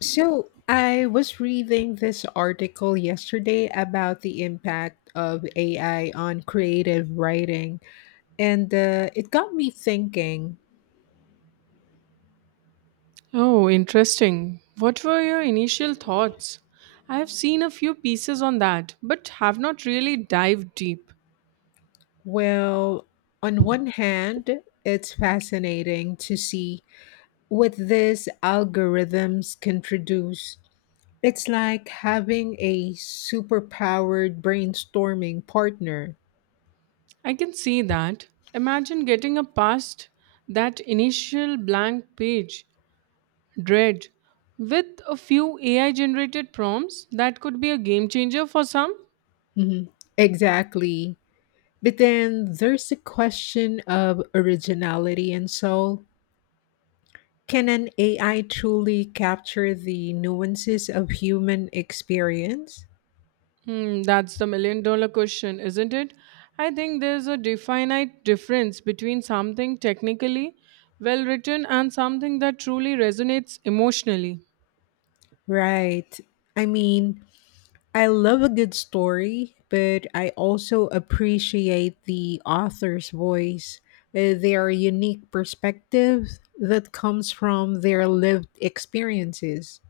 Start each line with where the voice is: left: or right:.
left: So, I was reading this article yesterday about the impact of AI on creative writing, and it got me thinking.
right: Oh, interesting. What were your initial thoughts? I have seen a few pieces on that, but have not really dived deep.
left: Well, on one hand, it's fascinating to see what these algorithms can produce. It's like having a superpowered brainstorming partner.
right: I can see that. Imagine getting a past that initial blank page, dread, with a few AI generated prompts that could be a game changer for some.
left: Mhm. Exactly. But then there's the question of originality and soul. Can an AI truly capture the nuances of human experience?
right: Hmm, that's the $1 million question, isn't it? I think there's a definite difference between something technically well written and something that truly resonates emotionally.
left: Right. I mean, I love a good story, but I also appreciate the author's voice, their unique perspective that comes from their lived experiences.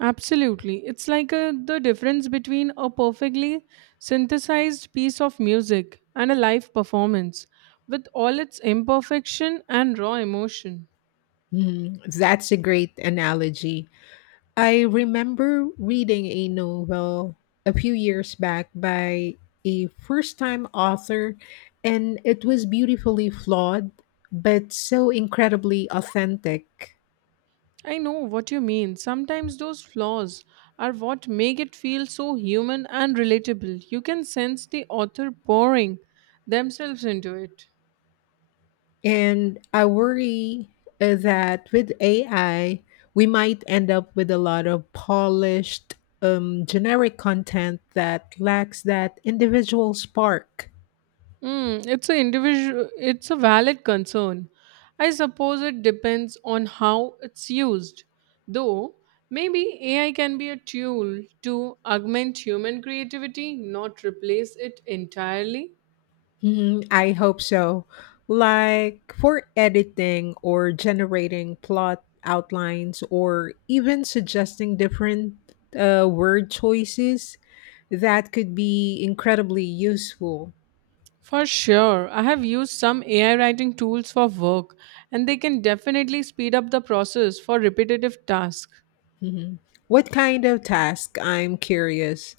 right: Absolutely. It's like the difference between a perfectly synthesized piece of music and a live performance with all its imperfection and raw emotion.
left: Hmm, that's a great analogy. I remember reading a novel a few years back by a first time author, and it was beautifully flawed, but so incredibly authentic.
right: I know what you mean. Sometimes those flaws are what make it feel so human and relatable. You can sense the author pouring themselves into it.
left: And I worry that with AI, we might end up with a lot of polished, generic content that lacks that individual spark.
right: Mm, it's a individual. It's a valid concern. I suppose it depends on how it's used. Though maybe AI can be a tool to augment human creativity, not replace it entirely.
left: Mhm, I hope so. Like for editing or generating plot outlines or even suggesting different word choices, that could be incredibly useful.
right: For sure. I have used some AI writing tools for work, and they can definitely speed up the process for repetitive tasks,
left: Mhm. What kind of task? I'm curious.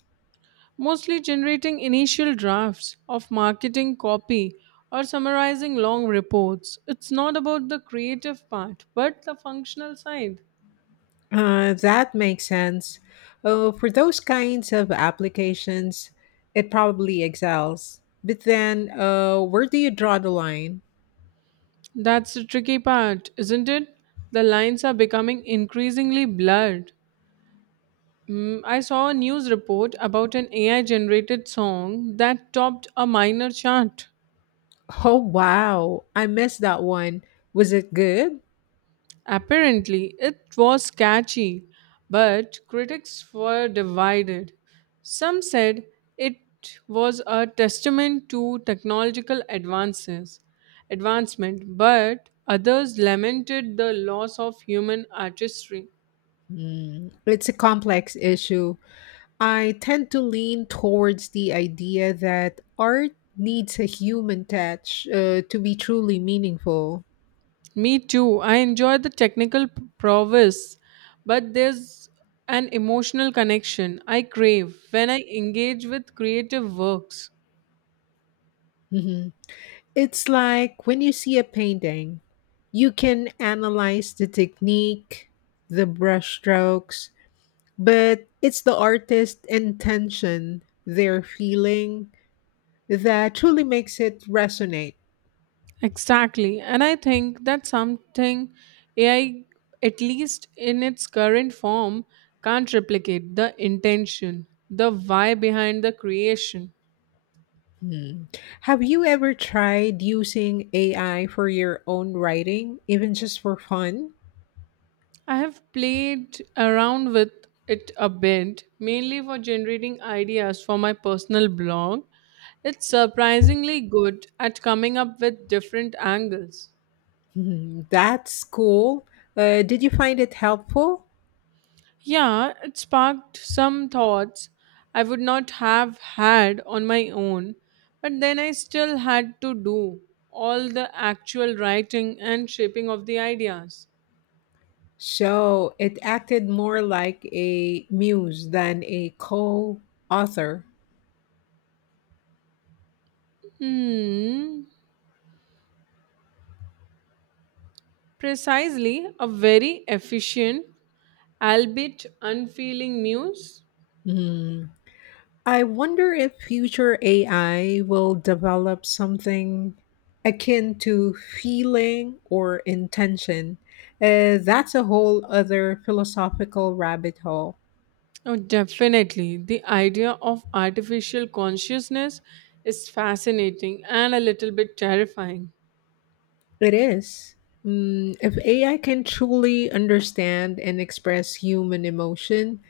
right: mostly generating initial drafts of marketing copy or summarizing long reports. It's not about the creative part, but the functional side.
left: That makes sense. For those kinds of applications, it probably excels. But then, where do you draw the line?
right: That's the tricky part, isn't it? The lines are becoming increasingly blurred. Mm, I saw a news report about an AI generated song that topped a minor chart.
left: Oh wow, I missed that one. Was it good?
right: Apparently, it was catchy, but critics were divided. Some said it was a testament to technological advancement, but others lamented the loss of human artistry.
left: Mm, it's a complex issue. I tend to lean towards the idea that art needs a human touch to be truly meaningful.
right: Me too. I enjoy the prowess, but there's an emotional connection I crave when I engage with creative works.
left: Mhm. It's like when you see a painting, you can analyze the technique, the brushstrokes, but it's the artist's intention, their feeling, that truly makes it resonate.
right: Exactly. And I think that's something AI, at least in its current form, can't replicate the intention, the why behind the creation.
left: Hmm. Have you ever tried using AI for your own writing, even just for fun?
right: I have played around with it a bit, mainly for generating ideas for my personal blog. It's surprisingly good at coming up with different angles.
left: Hmm, that's cool. Did you find it helpful?
right: Yeah, it sparked some thoughts I would not have had on my own, but then I still had to do all the actual writing and shaping of the ideas.
left: So it acted more like a muse than a co author.
right: Hmm, precisely, a very efficient, albeit unfeeling muse.
left: Hmm. I wonder if future AI will develop something akin to feeling or intention. That's a whole other philosophical rabbit hole.
right: Oh, definitely. The idea of artificial consciousness is fascinating and a little bit terrifying.
left: It is. Mm, if AI can truly understand and express human emotion,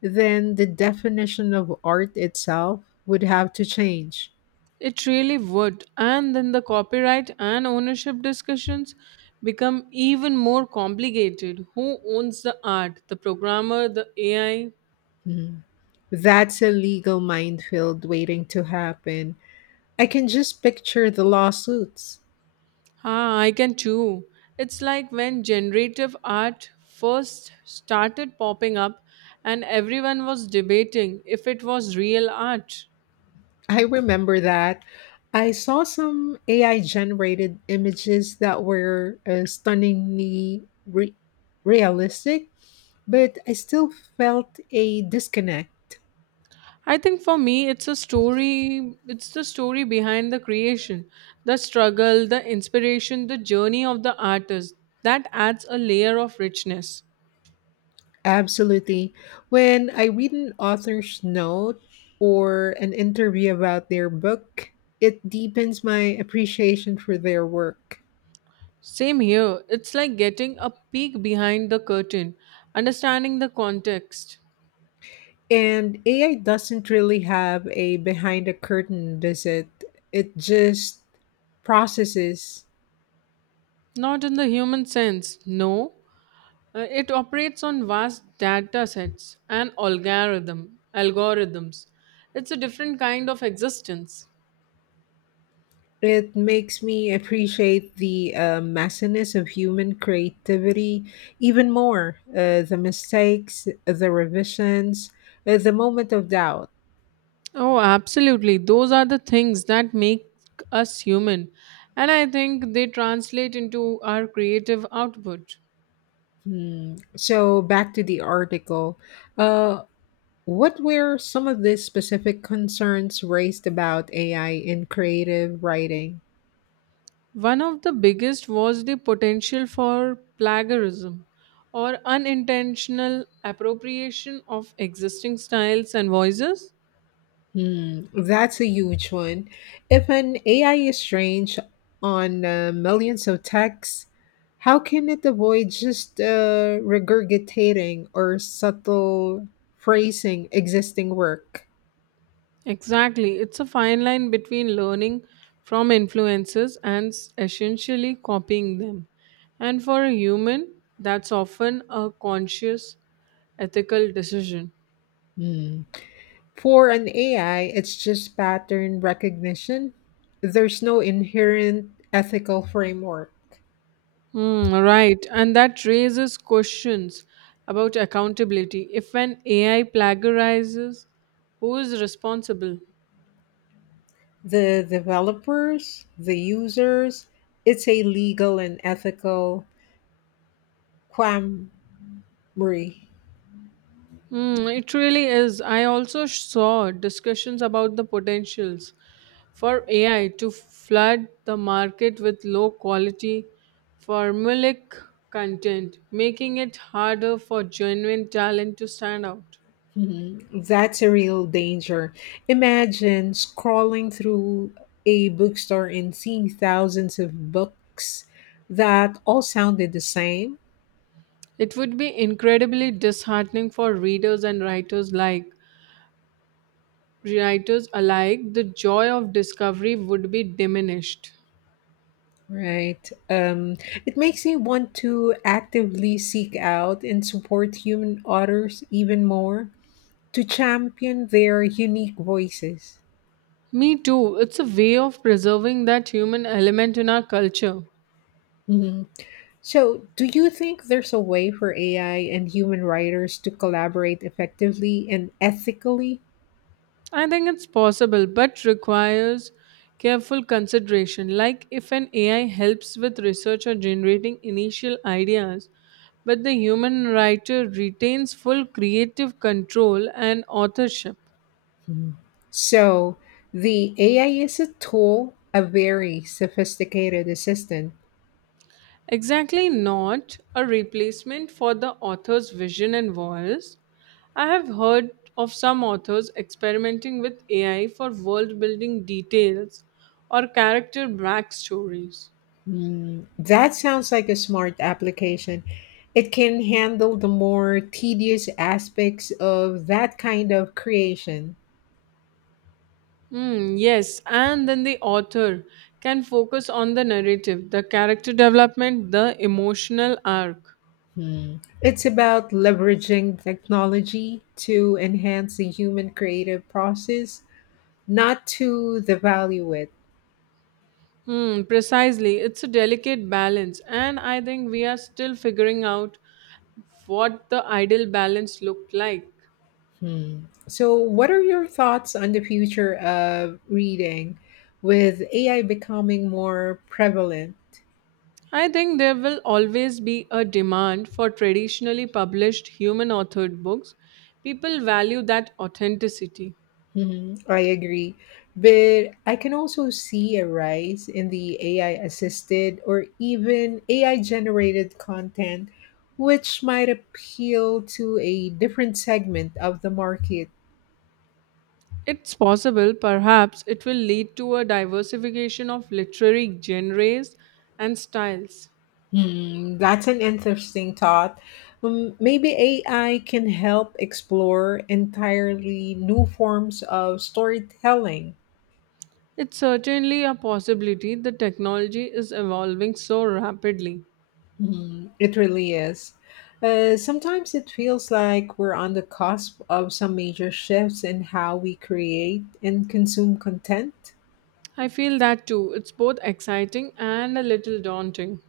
left: then the definition of art itself would have to change.
right: It really would. And then the copyright and ownership discussions become even more complicated. Who owns the art? The programmer, the AI?
left: Mhm. That's a legal minefield waiting to happen. I can just picture the lawsuits.
right: Ah, I can too. It's like when generative art first started popping up and everyone was debating if it was real art.
left: I remember that. I saw some AI generated images that were realistic. But I still felt a disconnect,
right: I think for me, it's the story behind the creation, the struggle, the inspiration, the journey of the artist that adds a layer of richness.
left: absolutely. When I read an author's note or an interview about their book, it deepens my appreciation for their work.
right: Same here, it's like getting a peek behind the curtain, understanding the context.
left: And AI doesn't really have a behind the curtain visit, it just processes.
right: Not in the human sense, no. It operates on vast data sets and algorithms. It's a different kind of existence.
left: It makes me appreciate the messiness of human creativity even more. The mistakes, the revisions, the moment of doubt.
right: Oh, absolutely. Those are the things that make us human. And I think they translate into our creative output.
left: Hmm. So, back to the article. Uh, what were some of the specific concerns raised about AI in creative writing?
right: One of the biggest was the potential for plagiarism or unintentional appropriation of existing styles and voices.
left: Hmm, that's a huge one. If an AI is trained on millions of texts, how can it avoid just regurgitating or subtle phrasing existing work?
right: Exactly. It's a fine line between learning from influences and essentially copying them. And for a human, that's often a conscious ethical decision.
left: Hmm. For an AI, it's just pattern recognition. There's no inherent ethical framework.
right: Hmm, right. And that raises questions about accountability. If an AI plagiarizes, who is responsible?
left: The developers, the users, it's a legal and ethical quandary.
right: Mm, it really is. I also saw discussions about the potentials for AI to flood the market with low quality formulaic content, making it harder for genuine talent to stand out.
left: Mhm. That's a real danger. Imagine scrolling through a bookstore and seeing thousands of books that all sounded the same,
right: It would be incredibly disheartening for readers and writers alike. The joy of discovery would be diminished.
left: right? It makes me want to actively seek out and support human authors even more to champion their unique voices.
right: Me too. It's a way of preserving that human element in our culture.
left: Mhm. So, do you think there's a way for AI and human writers to collaborate effectively and ethically?
right: I think it's possible, but requires careful consideration. Like if an AI helps with research or generating initial ideas, but the human writer retains full creative control and authorship.
left: Mhm. So the AI is a tool, a very sophisticated assistant.
right: Exactly, not a replacement for the author's vision and voice. I have heard of some authors experimenting with AI for world building details or character backstories.
left: Mm, that sounds like a smart application. It can handle the more tedious aspects of that kind of creation.
right: Hmm, yes, and then the author can focus on the narrative, the character development, the emotional arc.
left: Hmm. It's about leveraging technology to enhance the human creative process, not to devalue it.
right: Hmm, precisely. It's a delicate balance, and I think we are still figuring out what the ideal balance looked like.
left: Hmm. So, what are your thoughts on the future of reading with AI becoming more prevalent?
right: I think there will always be a demand for traditionally published human authored books. People value that authenticity.
left: Mhm, I agree. But I can also see a rise in the AI assisted or even AI generated content, which might appeal to a different segment of the market.
right: It's possible, perhaps it will lead to a diversification of literary genres and styles.
left: Hmm, that's an interesting thought. Maybe AI can help explore entirely new forms of storytelling.
right: It's certainly a possibility the technology is evolving so rapidly.
left: Hmm, it really is. Sometimes it feels like we're on the cusp of some major shifts in how we create and consume content.
right: I feel that too. It's both exciting and a little daunting.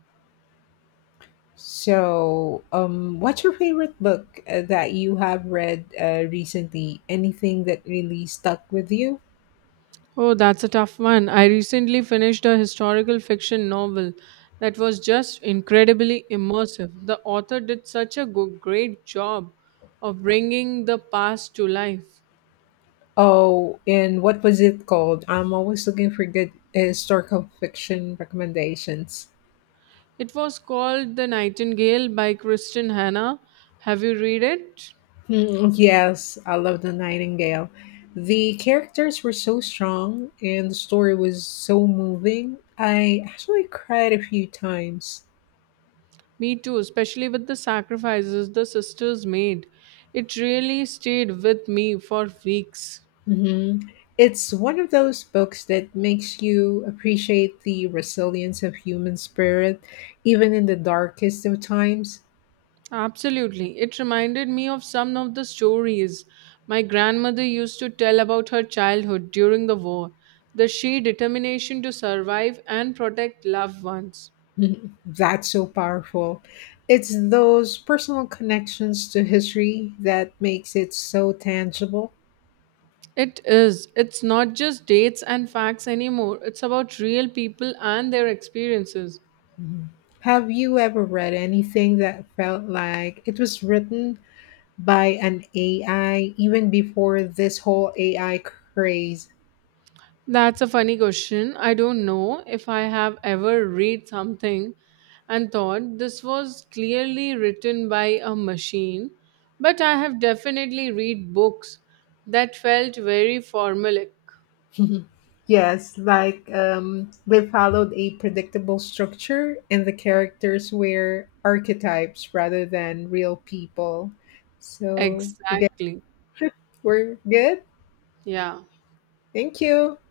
left: So, what's your favorite book that you have read recently? Anything that really stuck with you?
right: Oh, that's a tough one. I recently finished a historical fiction novel that was just incredibly immersive. The author did such a great job of bringing the past to life.
left: Oh, and what was it called? I'm always looking for good historical fiction recommendations.
right: It was called The Nightingale by Kristen Hannah. Have you read it?
left: Hmm, yes, I love The Nightingale. The characters were so strong and the story was so moving. I actually cried a few times.
right: Me too, especially with the sacrifices the sisters made. It really stayed with me for weeks.
left: Hmm. It's one of those books that makes you appreciate the resilience of human spirit, even in the darkest of times.
right: Absolutely. It reminded me of some of the stories my grandmother used to tell about her childhood during the war, the sheer determination to survive and protect loved ones.
left: Mhm. That's so powerful. It's those personal connections to history that makes it so tangible.
right: It is. It's not just dates and facts anymore. It's about real people and their experiences.
left: Mhm. Have you ever read anything that felt like it was written by an AI even before this whole AI craze?
right: That's a funny question. I don't know if I have ever read something and thought this was clearly written by a machine, but I have definitely read books that felt very formulaic.
left: Yes, like they followed a predictable structure, and the characters were archetypes rather than real people. So, again,
right: Exactly.
left: we're good.
right: Yeah.
left: Thank you.